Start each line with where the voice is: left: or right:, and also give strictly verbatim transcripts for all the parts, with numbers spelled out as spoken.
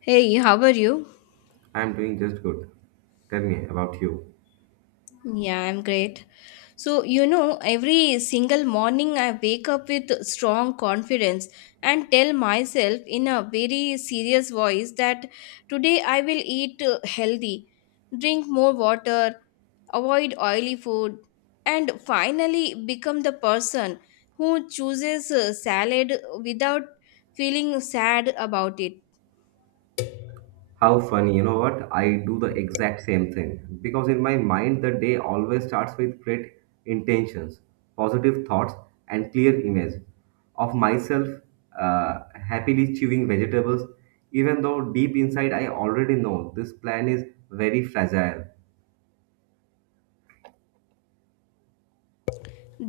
left: Hey, how are you?
right: I'm doing just good. Tell me about you.
left: Yeah, I'm great. So, you know, every single morning I wake up with strong confidence and tell myself in a very serious voice that today I will eat uh, healthy, drink more water, avoid oily food, and finally become the person who chooses uh, salad without feeling sad about it.
right: How funny, you know what? I do the exact same thing. Because in my mind, the day always starts with great intentions, positive thoughts, and clear image of myself uh, happily chewing vegetables, even though deep inside I already know this plan is very fragile.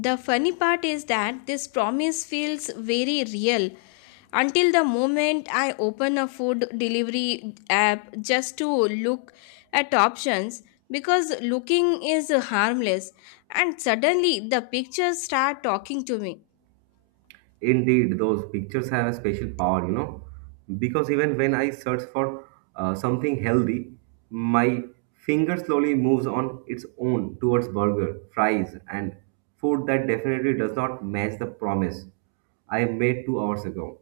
left: The funny part is that this promise feels very real until the moment I open a food delivery app just to look at options because looking is harmless and suddenly the pictures start talking to me.
right: Indeed, those pictures have a special power, you know, because even when I search for uh, something healthy, my finger slowly moves on its own towards burger, fries, and food that definitely does not match the promise I made two hours ago.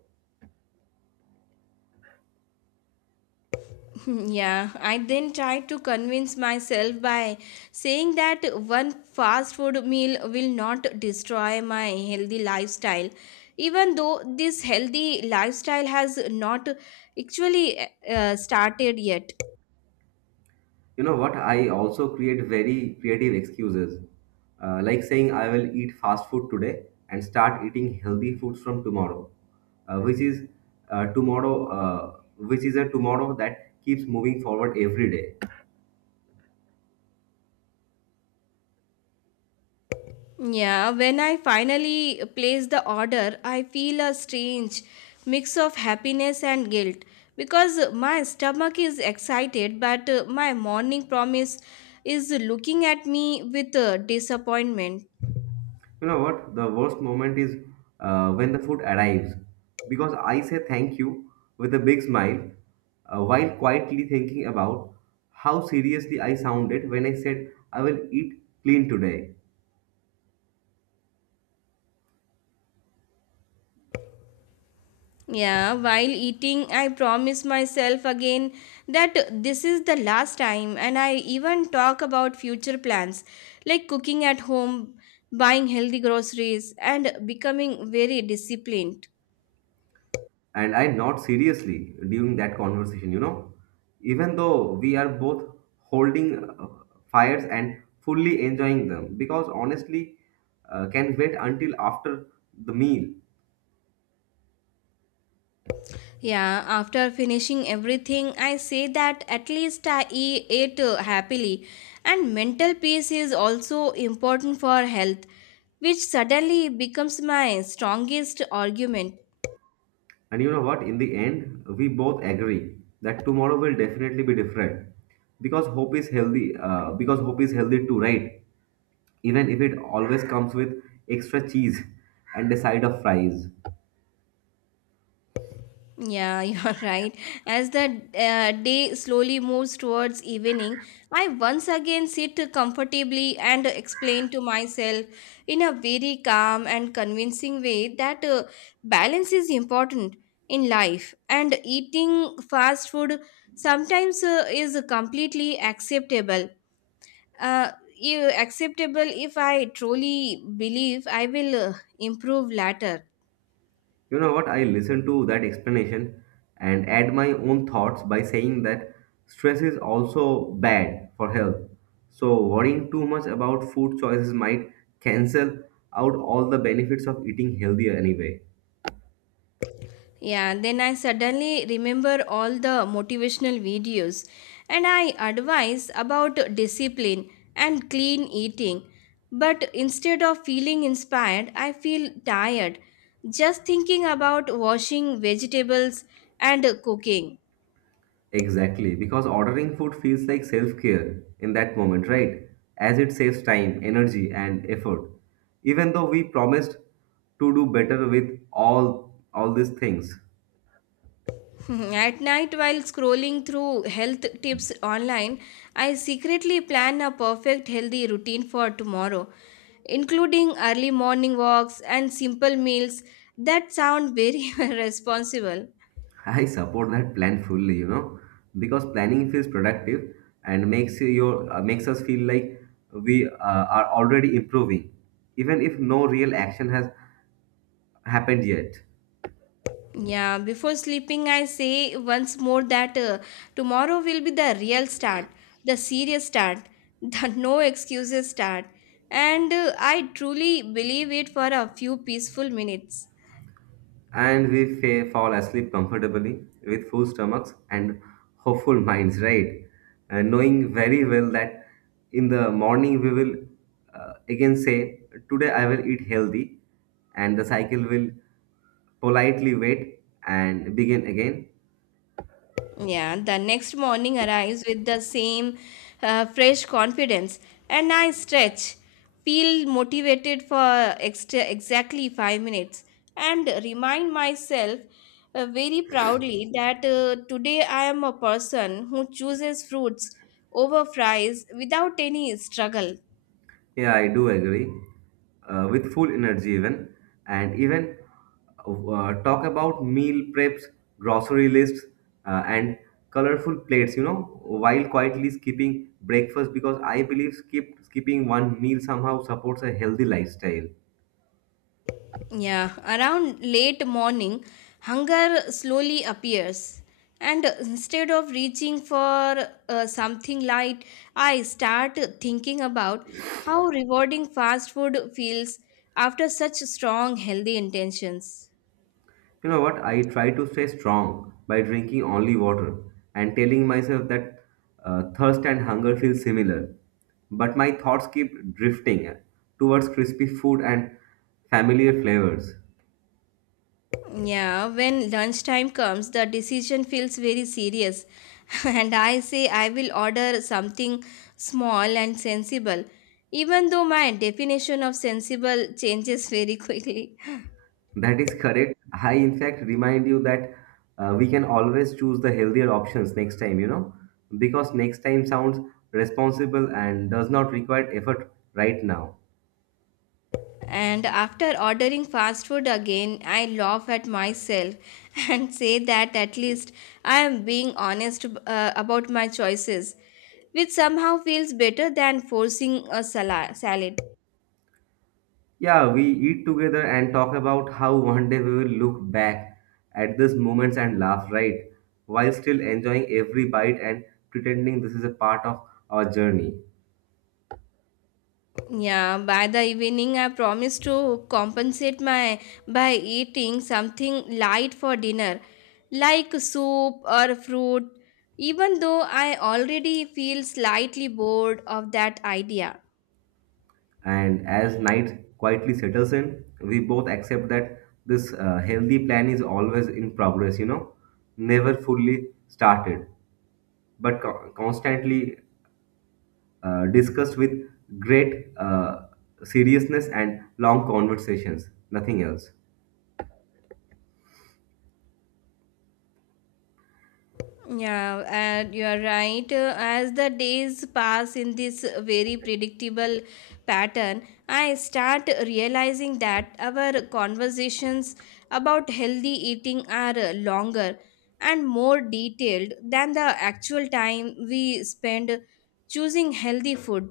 left: Yeah, I then try to convince myself by saying that one fast food meal will not destroy my healthy lifestyle, even though this healthy lifestyle has not actually uh, started yet.
right: You know what? I also create very creative excuses, uh, like saying I will eat fast food today and start eating healthy foods from tomorrow, uh, which is uh, tomorrow, uh, which is a tomorrow that keeps moving forward every day.
left: Yeah, when I finally place the order, I feel a strange mix of happiness and guilt because my stomach is excited, but uh, my morning promise is looking at me with uh, disappointment.
right: You know what? The worst moment is uh, when the food arrives, because I say thank you with a big smile, uh, while quietly thinking about how seriously I sounded when I said I will eat clean today.
left: Yeah, while eating, I promise myself again that this is the last time, and I even talk about future plans like cooking at home, buying healthy groceries, and becoming very disciplined.
right: And I nod seriously during that conversation, you know, even though we are both holding uh, fires and fully enjoying them, because honestly, uh, can wait until after the meal.
left: Yeah, after finishing everything, I say that at least I e- ate uh, happily. And mental peace is also important for health, which suddenly becomes my strongest argument.
right: And you know what? In the end, we both agree that tomorrow will definitely be different because hope is healthy. Uh, because hope is healthy too, right? Even if it always comes with extra cheese and a side of fries.
left: Yeah, you're right. As the uh, day slowly moves towards evening, I once again sit comfortably and explain to myself in a very calm and convincing way that uh, balance is important in life and eating fast food sometimes uh, is completely acceptable. Uh, i- Acceptable if I truly believe I will uh, improve later.
right: You know what? I listen to that explanation and add my own thoughts by saying that stress is also bad for health. So, worrying too much about food choices might cancel out all the benefits of eating healthier anyway.
left: Yeah, then I suddenly remember all the motivational videos and I advise about discipline and clean eating. But instead of feeling inspired, I feel tired just thinking about washing vegetables and cooking.
right: Exactly, because ordering food feels like self care in that moment, right? As it saves time, energy, and effort. Even though we promised to do better with all all these things.
left: At night, while scrolling through health tips online, I secretly plan a perfect healthy routine for tomorrow, including early morning walks and simple meals that sound very responsible.
right: I support that plan fully, you know, because planning feels productive and makes you- your uh, makes us feel like we uh, are already improving, even if no real action has happened yet.
left: Yeah, before sleeping, I say once more that uh, tomorrow will be the real start, the serious start, the no excuses start, and uh, I truly believe it for a few peaceful minutes.
right: And we fa- fall asleep comfortably with full stomachs and hopeful minds, right? And knowing very well that in the morning we will uh, again say, "Today I will eat healthy," and the cycle will politely wait and begin again.
left: Yeah, the next morning arrives with the same uh, fresh confidence, and I stretch, feel motivated for extra, exactly five minutes, and remind myself uh, very proudly that uh, today I am a person who chooses fruits over fries without any struggle.
right: Yeah, I do agree. Uh, with full energy, even and even uh, talk about meal preps, grocery lists, uh, and colorful plates. You know, while quietly skipping breakfast because I believe skip skipping one meal somehow supports a healthy lifestyle.
left: Yeah, around late morning, hunger slowly appears. And instead of reaching for uh, something light, I start thinking about how rewarding fast food feels after such strong, healthy intentions.
right: You know what? I try to stay strong by drinking only water and telling myself that uh, thirst and hunger feel similar. But my thoughts keep drifting towards crispy food and familiar flavors.
left: Yeah, when lunchtime comes, the decision feels very serious. And I say I will order something small and sensible, even though my definition of sensible changes very quickly.
right: That is correct. I, in fact, remind you that uh, we can always choose the healthier options next time, you know, because next time sounds responsible and does not require effort right now.
left: And after ordering fast food again, I laugh at myself and say that at least I am being honest uh, about my choices, which somehow feels better than forcing a sala- salad.
right: Yeah, we eat together and talk about how one day we will look back at these moments and laugh, right? While still enjoying every bite and pretending this is a part of our journey.
left: Yeah, by the evening, I promise to compensate my by eating something light for dinner, like soup or fruit, even though I already feel slightly bored of that idea.
right: And as night quietly settles in, we both accept that this uh, healthy plan is always in progress, you know, never fully started, but co- constantly uh, discussed with great uh, seriousness and long conversations, nothing else.
left: Yeah, and you are right. Uh, as the days pass in this very predictable pattern, I start realizing that our conversations about healthy eating are uh, longer and more detailed than the actual time we spend choosing healthy food.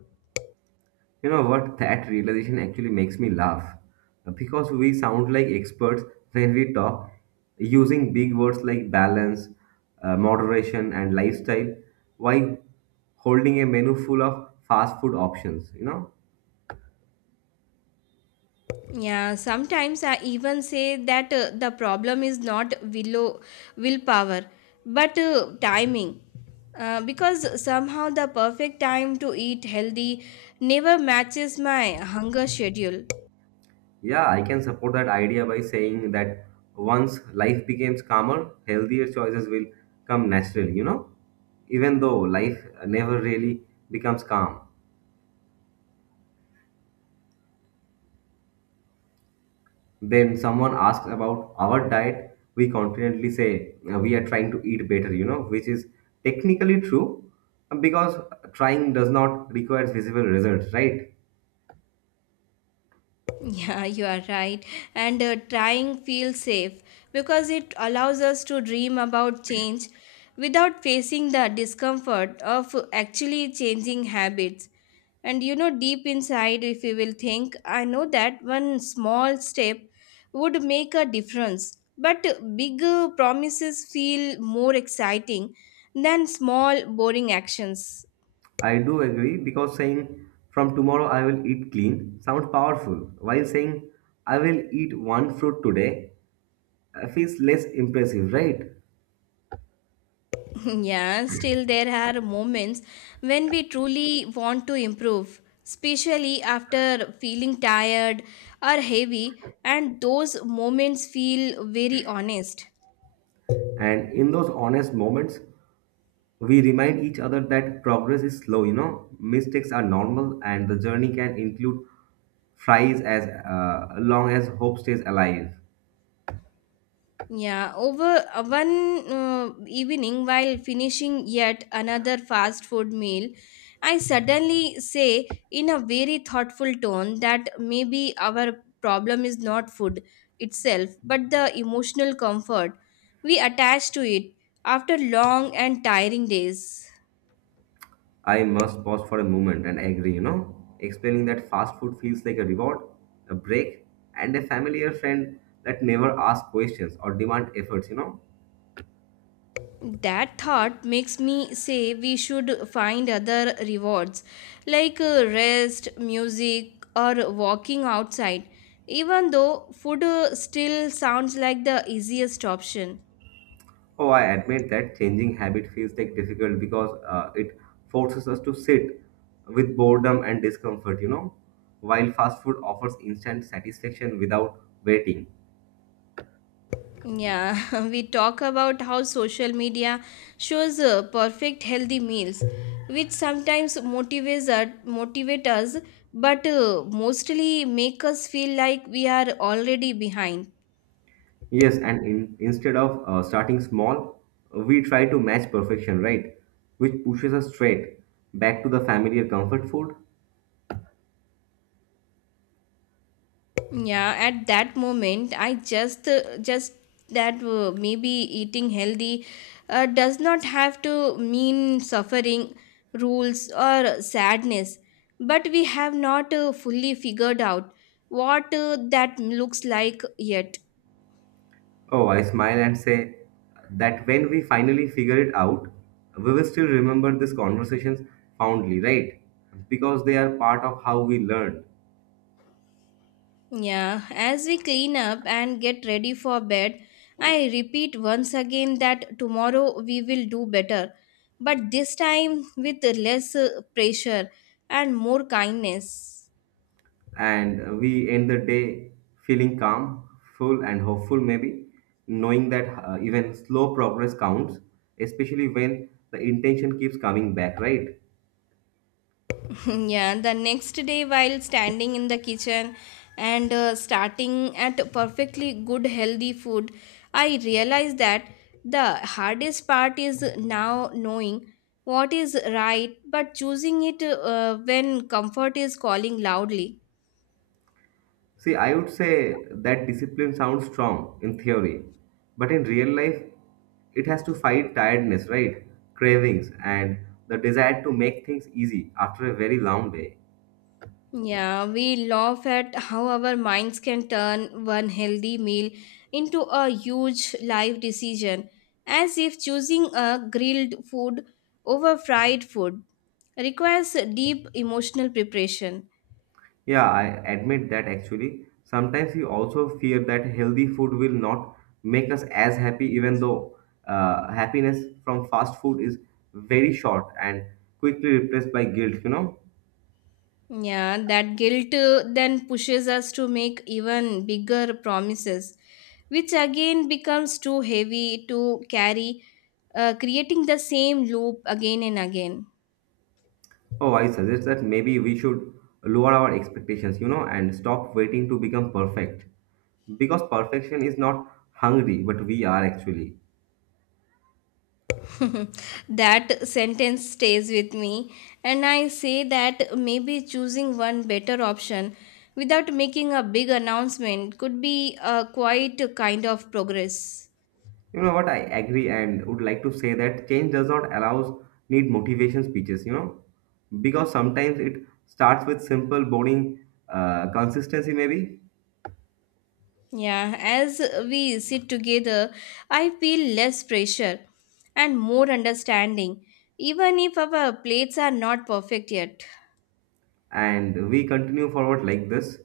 right: You know what? That realization actually makes me laugh. Because we sound like experts when we talk, using big words like balance, uh, moderation, and lifestyle, while holding a menu full of fast food options. You know?
left: Yeah, sometimes I even say that uh, the problem is not willow willpower, but uh, timing. Uh, because somehow the perfect time to eat healthy never matches my hunger schedule.
right: Yeah, I can support that idea by saying that once life becomes calmer, healthier choices will come naturally, you know? Even though life never really becomes calm. When someone asks about our diet, we confidently say uh, we are trying to eat better, you know, which is technically true uh, because trying does not require visible results, right?
left: Yeah, you are right. And uh, trying feels safe because it allows us to dream about change without facing the discomfort of actually changing habits. And you know, deep inside, if you will think, I know that one small step would make a difference. But big uh, promises feel more exciting than small, boring actions.
right: I do agree because saying from tomorrow I will eat clean sounds powerful, while saying I will eat one fruit today uh, feels less impressive, right?
left: Yeah, still, there are moments when we truly want to improve, especially after feeling tired or heavy, and those moments feel very honest.
right: And in those honest moments, we remind each other that progress is slow, you know mistakes are normal, and the journey can include fries as uh, long as hope stays alive.
left: Yeah, over uh, one uh, evening while finishing yet another fast food meal, I suddenly say in a very thoughtful tone that maybe our problem is not food itself, but the emotional comfort we attach to it after long and tiring days.
right: I must pause for a moment and agree, you know explaining that fast food feels like a reward, a break, and a familiar friend that never asks questions or demand efforts you know
left: That thought makes me say we should find other rewards like uh, rest music or walking outside, even though food uh, still sounds like the easiest option.
right: Oh, I admit that changing habit feels like difficult because uh, it forces us to sit with boredom and discomfort, you know, while fast food offers instant satisfaction without waiting.
left: Yeah, we talk about how social media shows uh, perfect healthy meals which sometimes motivates us, motivate us, but uh, mostly make us feel like we are already behind.
right: Yes, and in, instead of uh, starting small, we try to match perfection, right? Which pushes us straight back to the familiar comfort food.
left: Yeah, at that moment i just uh, just that uh, maybe eating healthy uh, does not have to mean suffering rules or sadness, but we have not uh, fully figured out what uh, that looks like yet.
right: Oh, I smile and say that when we finally figure it out, we will still remember these conversations fondly, right? Because they are part of how we learn.
left: Yeah, as we clean up and get ready for bed, I repeat once again that tomorrow we will do better, but this time with less uh, pressure and more kindness.
right: And we end the day feeling calm, full, and hopeful, maybe, knowing that uh, even slow progress counts, especially when the intention keeps coming back, right?
left: Yeah, the next day while standing in the kitchen and uh, starting at perfectly good healthy food, I realized that the hardest part is now knowing what is right but choosing it uh, when comfort is calling loudly.
right: See, I would say that discipline sounds strong in theory, but in real life, it has to fight tiredness, right? Cravings and the desire to make things easy after a very long day.
left: Yeah, we laugh at how our minds can turn one healthy meal into a huge life decision, as if choosing a grilled food over fried food requires deep emotional preparation.
right: Yeah, I admit that actually. Sometimes we also fear that healthy food will not make us as happy, even though uh, happiness from fast food is very short and quickly replaced by guilt, you know?
left: Yeah, that guilt uh, then pushes us to make even bigger promises, which again becomes too heavy to carry, uh, creating the same loop again and again.
right: Oh, I suggest that maybe we should lower our expectations, you know, and stop waiting to become perfect. Because perfection is not hungry, but we are actually.
left: That sentence stays with me, and I say that maybe choosing one better option without making a big announcement could be a quite a kind of progress.
right: You know what? I agree and would like to say that change does not allows need motivation speeches, you know, because sometimes it starts with simple, boring uh, consistency, maybe.
left: Yeah, as we sit together, I feel less pressure and more understanding, even if our plates are not perfect yet.
right: And we continue forward like this,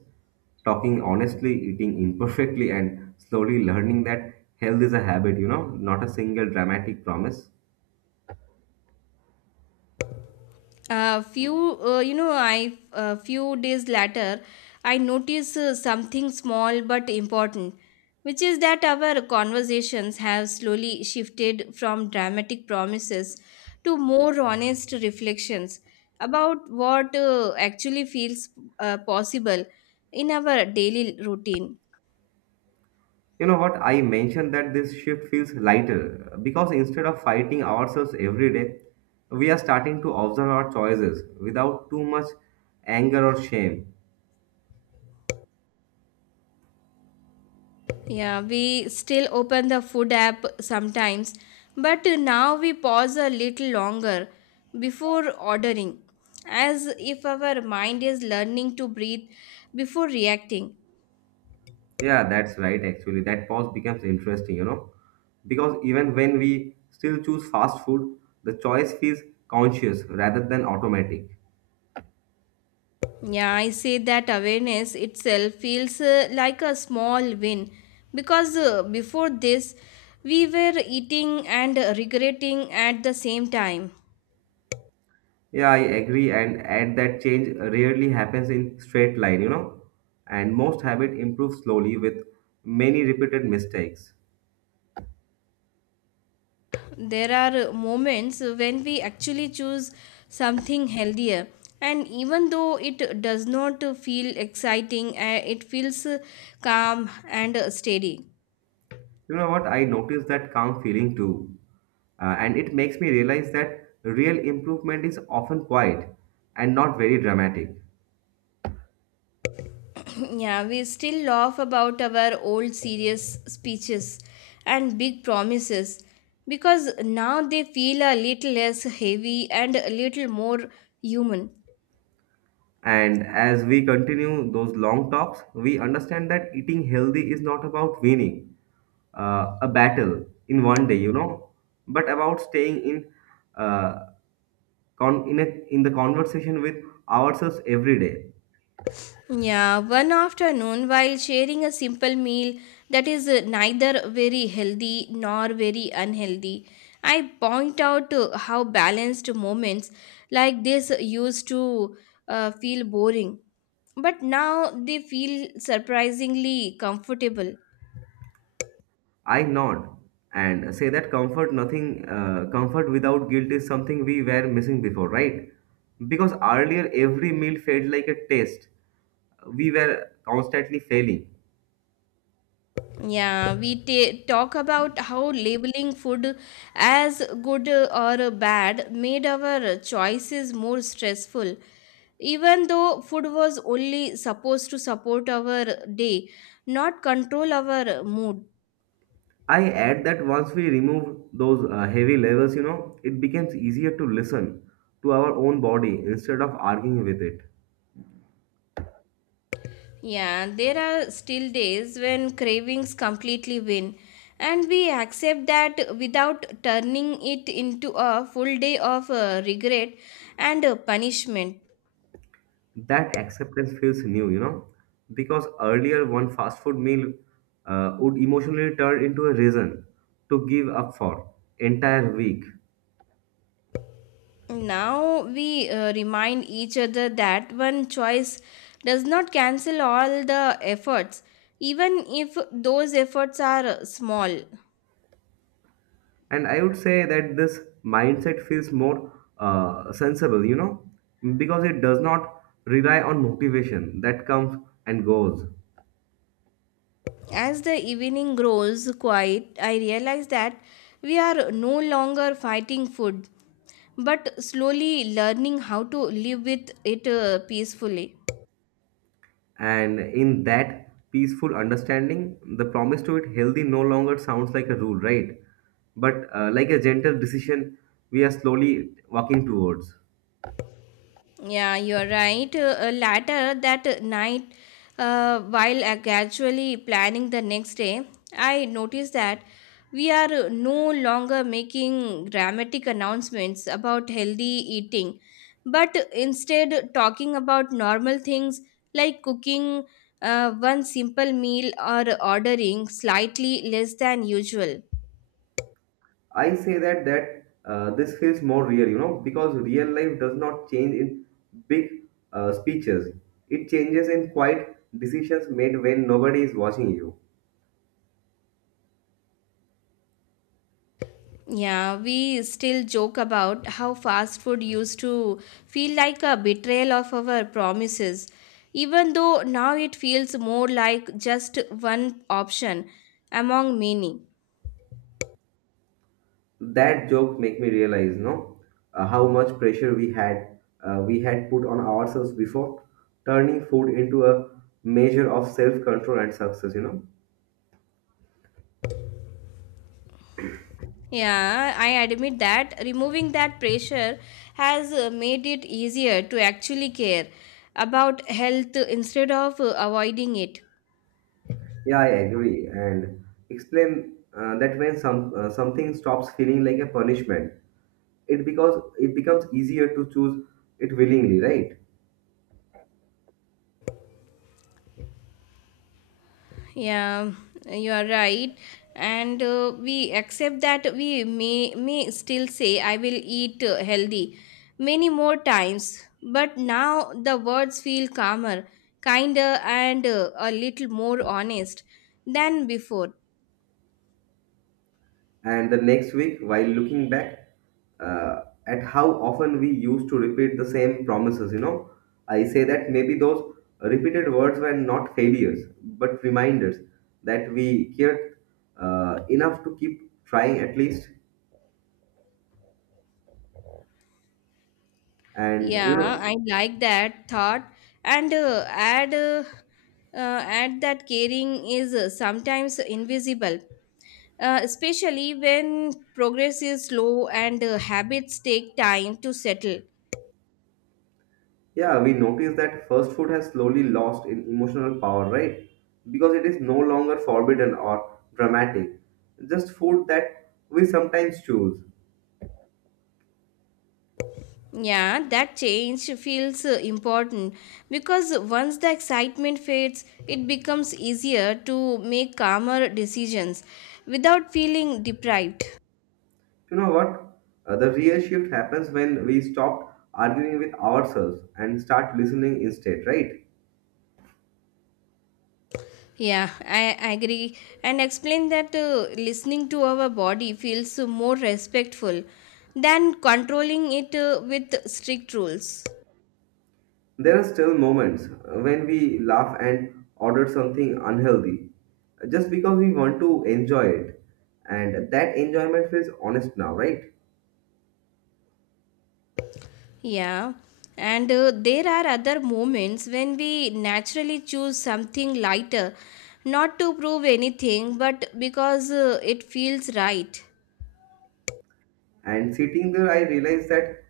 right: talking honestly, eating imperfectly, and slowly learning that health is a habit, you know, not a single dramatic promise.
left: A few uh, you know I a few days later i noticed uh, something small but important, which is that our conversations have slowly shifted from dramatic promises to more honest reflections about what uh, actually feels uh, possible in our daily routine.
right: You know what? I mentioned that this shift feels lighter because instead of fighting ourselves every day, we are starting to observe our choices without too much anger or shame.
left: Yeah, we still open the food app sometimes, but now we pause a little longer before ordering, as if our mind is learning to breathe before reacting.
right: Yeah, that's right. Actually, that pause becomes interesting, you know, because even when we still choose fast food, the choice feels conscious rather than automatic.
left: Yeah, I say that awareness itself feels uh, like a small win because uh, before this, we were eating and regretting at the same time.
right: Yeah, I agree. And add that change rarely happens in straight line, you know, and most habit improve slowly with many repeated mistakes.
left: There are moments when we actually choose something healthier, and even though it does not feel exciting uh, it feels calm and steady.
right: You know what? I noticed that calm feeling too. Uh, and it makes me realize that real improvement is often quiet and not very dramatic.
left: Yeah, we still laugh about our old serious speeches and big promises because now they feel a little less heavy and a little more human.
right: And as we continue those long talks, we understand that eating healthy is not about winning uh, a battle in one day, you know, but about staying in uh, con- in, a, in the conversation with ourselves every day.
left: Yeah, one afternoon while sharing a simple meal that is uh, neither very healthy nor very unhealthy, I point out uh, how balanced moments like this used to uh, feel boring, but now they feel surprisingly comfortable.
right: I nod and say that comfort, nothing, uh, comfort without guilt is something we were missing before, right? Because earlier every meal felt like a test. We were constantly failing.
left: Yeah, we ta talk about how labeling food as good or bad made our choices more stressful, even though food was only supposed to support our day, not control our mood.
right: I add that once we remove those uh, heavy levels, you know, it becomes easier to listen to our own body instead of arguing with it.
left: Yeah, there are still days when cravings completely win, and we accept that without turning it into a full day of uh, regret and uh, punishment.
right: That acceptance feels new, you know, because earlier one fast food meal uh, would emotionally turn into a reason to give up for entire week.
left: Now we uh, remind each other that one choice does not cancel all the efforts, even if those efforts are uh, small.
right: And I would say that this mindset feels more uh, sensible, you know, because it does not rely on motivation that comes and goes.
left: As the evening grows quiet, I realize that we are no longer fighting food, but slowly learning how to live with it uh, peacefully.
right: And in that peaceful understanding, the promise to it healthy no longer sounds like a rule, right? But uh, like a gentle decision we are slowly walking towards.
left: Yeah, you're right. Uh, later that night, uh, while uh, casually planning the next day, I noticed that we are no longer making dramatic announcements about healthy eating, but instead talking about normal things like cooking uh, one simple meal or ordering slightly less than usual.
right: I say that that uh, this feels more real, you know, because real life does not change in big uh, speeches. It changes in quiet decisions made when nobody is watching you.
left: Yeah, we still joke about how fast food used to feel like a betrayal of our promises, even though now it feels more like just one option among many.
right: That joke make me realize no uh, how much pressure we had uh, we had put on ourselves before turning food into a measure of self control and success you know
left: Yeah, I admit that removing that pressure has uh, made it easier to actually care about health instead of uh, avoiding it.
right: Yeah, I agree and explain uh, that when some uh, something stops feeling like a punishment it because it becomes easier to choose it willingly, right?
left: Yeah, you are right. And uh, we accept that we may, may still say, I will eat uh, healthy many more times. But now the words feel calmer, kinder, and uh, a little more honest than before.
right: And the next week, while looking back uh, at how often we used to repeat the same promises, you know, I say that maybe those repeated words were not failures, but reminders that we cared uh, enough to keep trying at least. And, you
left: Yeah,
right: know,
left: I like that thought. And uh, add, uh, uh, add that caring is uh, sometimes invisible, uh, especially when progress is slow and uh, habits take time to settle.
right: yeah, we noticed that first food has slowly lost in emotional power, right? Because it is no longer forbidden or dramatic, just food that we sometimes choose.
left: Yeah, that change feels uh, important because once the excitement fades, it becomes easier to make calmer decisions without feeling deprived.
right: You know what? Uh, the real shift happens when we stop arguing with ourselves and start listening instead, right?
left: Yeah, I agree. And explain that uh, listening to our body feels more respectful than controlling it uh, with strict rules.
right: There are still moments uh, when we laugh and order something unhealthy uh, just because we want to enjoy it. And that enjoyment feels honest now, right?
left: Yeah, and uh, there are other moments when we naturally choose something lighter, not to prove anything, but because uh, it feels right.
right: And sitting there, I realized that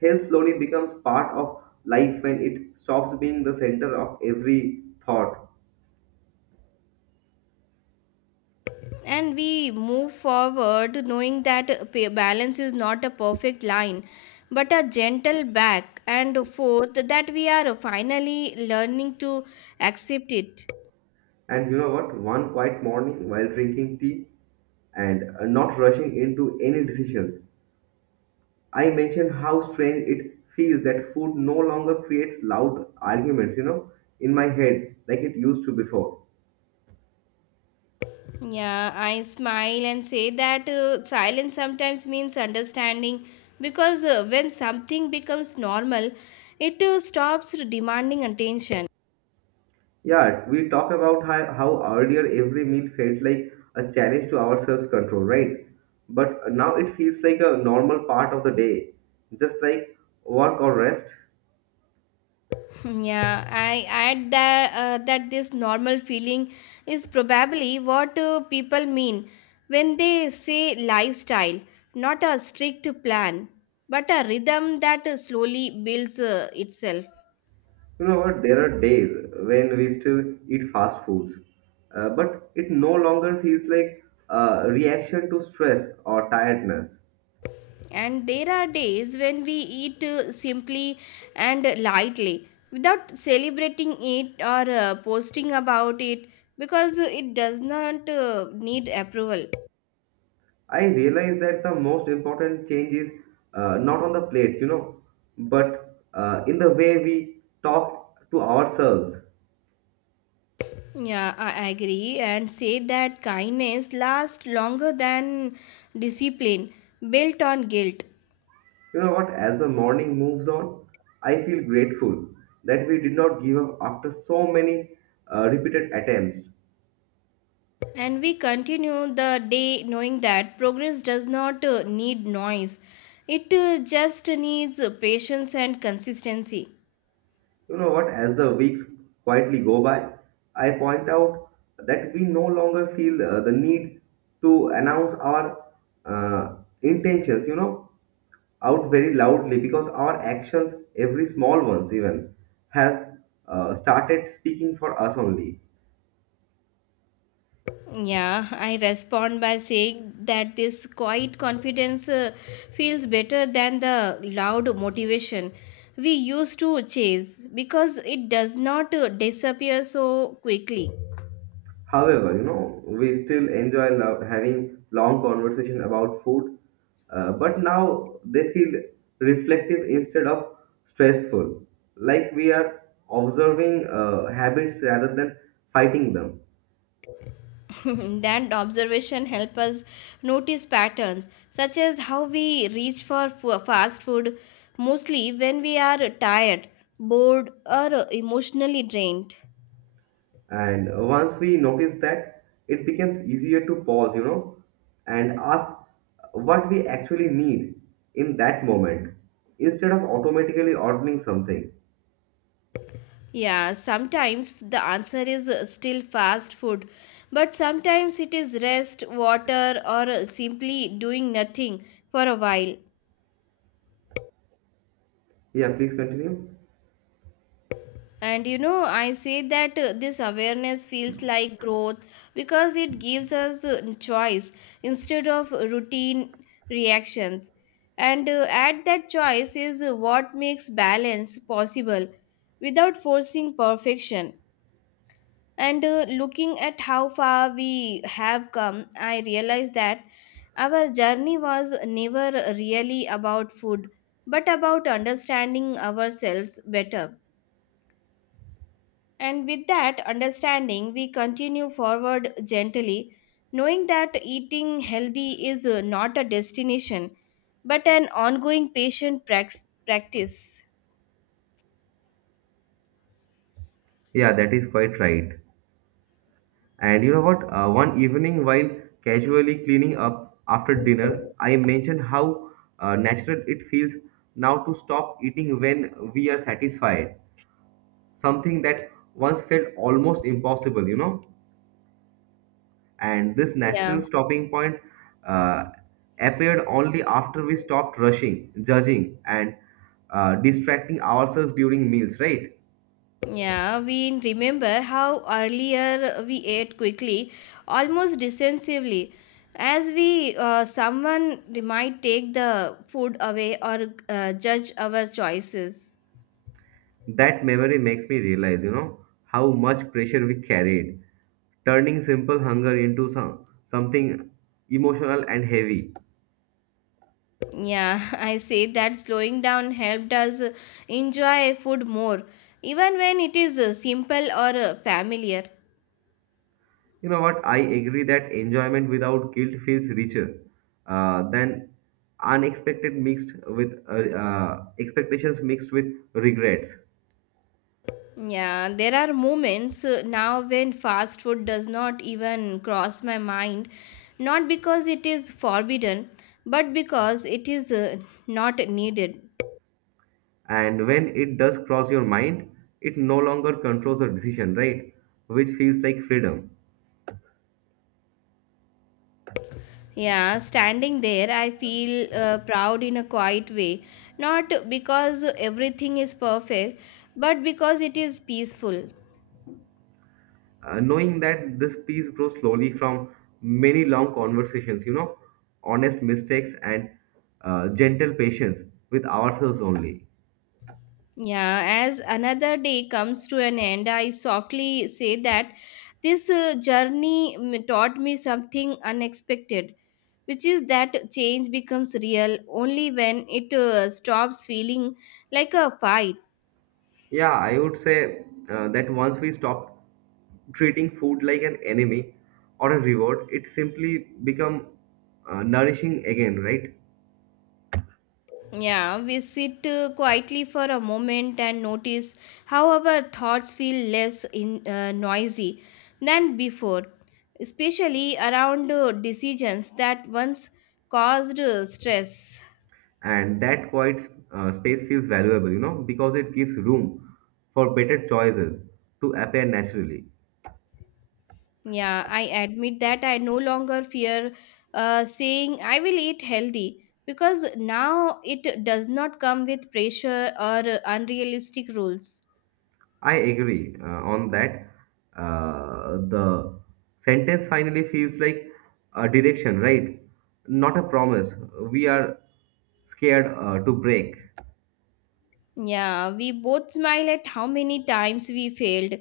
right: health slowly becomes part of life when it stops being the center of every thought.
left: And we move forward knowing that pa- balance is not a perfect line but a gentle back and forth that we are finally learning to accept it.
right: And you know what? One quiet morning while drinking tea and uh, not rushing into any decisions, I mentioned how strange it feels that food no longer creates loud arguments, you know, in my head like it used to before.
left: Yeah, I smile and say that uh, silence sometimes means understanding because uh, when something becomes normal it uh, stops demanding attention.
right: Yeah, we talk about how, how earlier every meal felt like a challenge to our self control, right? But now it feels like a normal part of the day, just like work or rest.
left: Yeah, I add that uh, that this normal feeling is probably what uh, people mean when they say lifestyle, not a strict plan, but a rhythm that uh, slowly builds uh, itself.
right: You know what? There are days when we still eat fast foods, uh, but it no longer feels like a reaction to stress or tiredness.
left: And there are days when we eat uh, simply and lightly without celebrating it or uh, posting about it because it does not uh, need approval.
right: I realize that the most important change is uh, not on the plates, you know, but uh, in the way we talk to ourselves.
left: Yeah, I agree and say that kindness lasts longer than discipline built on guilt.
right: You know what? As the morning moves on, I feel grateful that we did not give up after so many uh, repeated attempts.
left: And we continue the day knowing that progress does not uh, need noise, it uh, just needs patience and consistency.
right: You know what? As the weeks quietly go by, I point out that we no longer feel uh, the need to announce our uh, intentions, you know, out very loudly because our actions, every small ones even, have uh, started speaking for us only.
left: Yeah, I respond by saying that this quiet confidence uh, feels better than the loud motivation we used to chase because it does not uh, disappear so quickly.
right: However, you know, we still enjoy lo- having long conversation about food, uh, but now they feel reflective instead of stressful, like we are observing uh, habits rather than fighting them.
left: That observation help us notice patterns such as how we reach for fu- fast food mostly when we are tired, bored, or emotionally drained.
right: And once we notice that, it becomes easier to pause, you know, and ask what we actually need in that moment instead of automatically ordering something.
left: Yeah, sometimes the answer is uh, still fast food, but sometimes it is rest, water, or uh, simply doing nothing for a while.
right: Yeah, please continue.
left: And you know, I say that uh, this awareness feels like growth because it gives us uh, choice instead of routine reactions. And uh, at that choice is uh, what makes balance possible without forcing perfection. And uh, looking at how far we have come, I realize that our journey was never really about food, but about understanding ourselves better. And with that understanding, we continue forward gently, knowing that eating healthy is uh, not a destination, but an ongoing patient prax- practice.
right: Yeah, that is quite right. And you know what? Uh, one evening, while casually cleaning up after dinner, I mentioned how uh, natural it feels now to stop eating when we are satisfied. Something that once felt almost impossible, you know? And this
left: Yeah,
right: natural stopping point uh, appeared only after we stopped rushing, judging, and uh, distracting ourselves during meals, right?
left: yeah. We remember how earlier we ate quickly, almost defensively, as we uh, someone might take the food away or uh, judge our choices.
right: That memory makes me realize, you know, how much pressure we carried, turning simple hunger into some something emotional and heavy.
left: Yeah, I say that slowing down helped us enjoy food more, even when it is uh, simple or uh, familiar.
right: You know what? I agree that enjoyment without guilt feels richer uh, than unexpected mixed with uh, uh, expectations mixed with regrets.
left: Yeah, there are moments uh, now when fast food does not even cross my mind, not because it is forbidden, but because it is uh, not needed.
right: And when it does cross your mind, it no longer controls the decision, right? Which feels like freedom.
left: Yeah, standing there, I feel uh, proud in a quiet way, not because everything is perfect, but because it is peaceful.
right: Uh, knowing that this peace grows slowly from many long conversations, you know, honest mistakes and uh, gentle patience with ourselves only.
left: Yeah, as another day comes to an end, I softly say that this uh, journey mm, taught me something unexpected, which is that change becomes real only when it uh, stops feeling like a fight.
right: Yeah, I would say uh, that once we stop treating food like an enemy or a reward, it simply become uh, nourishing again, right?
left: Yeah, we sit uh, quietly for a moment and notice how our thoughts feel less in, uh, noisy than before, especially around uh, decisions that once caused uh, stress.
right: And that quiet uh, space feels valuable, you know, because it gives room for better choices to appear naturally.
left: Yeah, I admit that I no longer fear uh, saying I will eat healthy because now it does not come with pressure or unrealistic rules.
right: I agree uh, on that. Uh, the sentence finally feels like a direction, right? Not a promise. We are scared uh, to break.
left: Yeah, we both smile at how many times we failed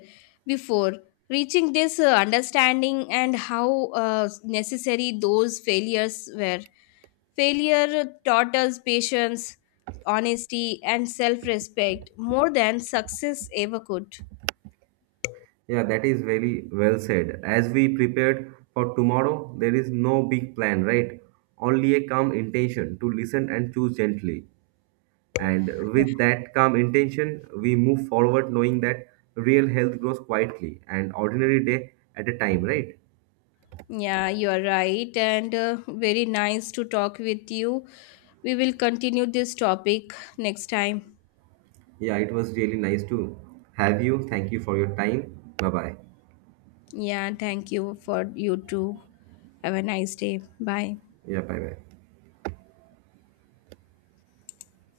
left: before reaching this uh, understanding and how uh, necessary those failures were. Failure taught us patience, honesty, and self respect more than success ever could.
right: Yeah, that is very well said. As we prepared for tomorrow, there is no big plan, right? Only a calm intention to listen and choose gently. And with that calm intention, we move forward knowing that real health grows quietly and ordinary day at a time, right?
left: Yeah, you are right, and uh, very nice to talk with you. We will continue this topic next time.
right: Yeah, it was really nice to have you. Thank you for your time. Bye bye.
left: Yeah, thank you for you too. Have a nice day. Bye.
right: Yeah, bye bye.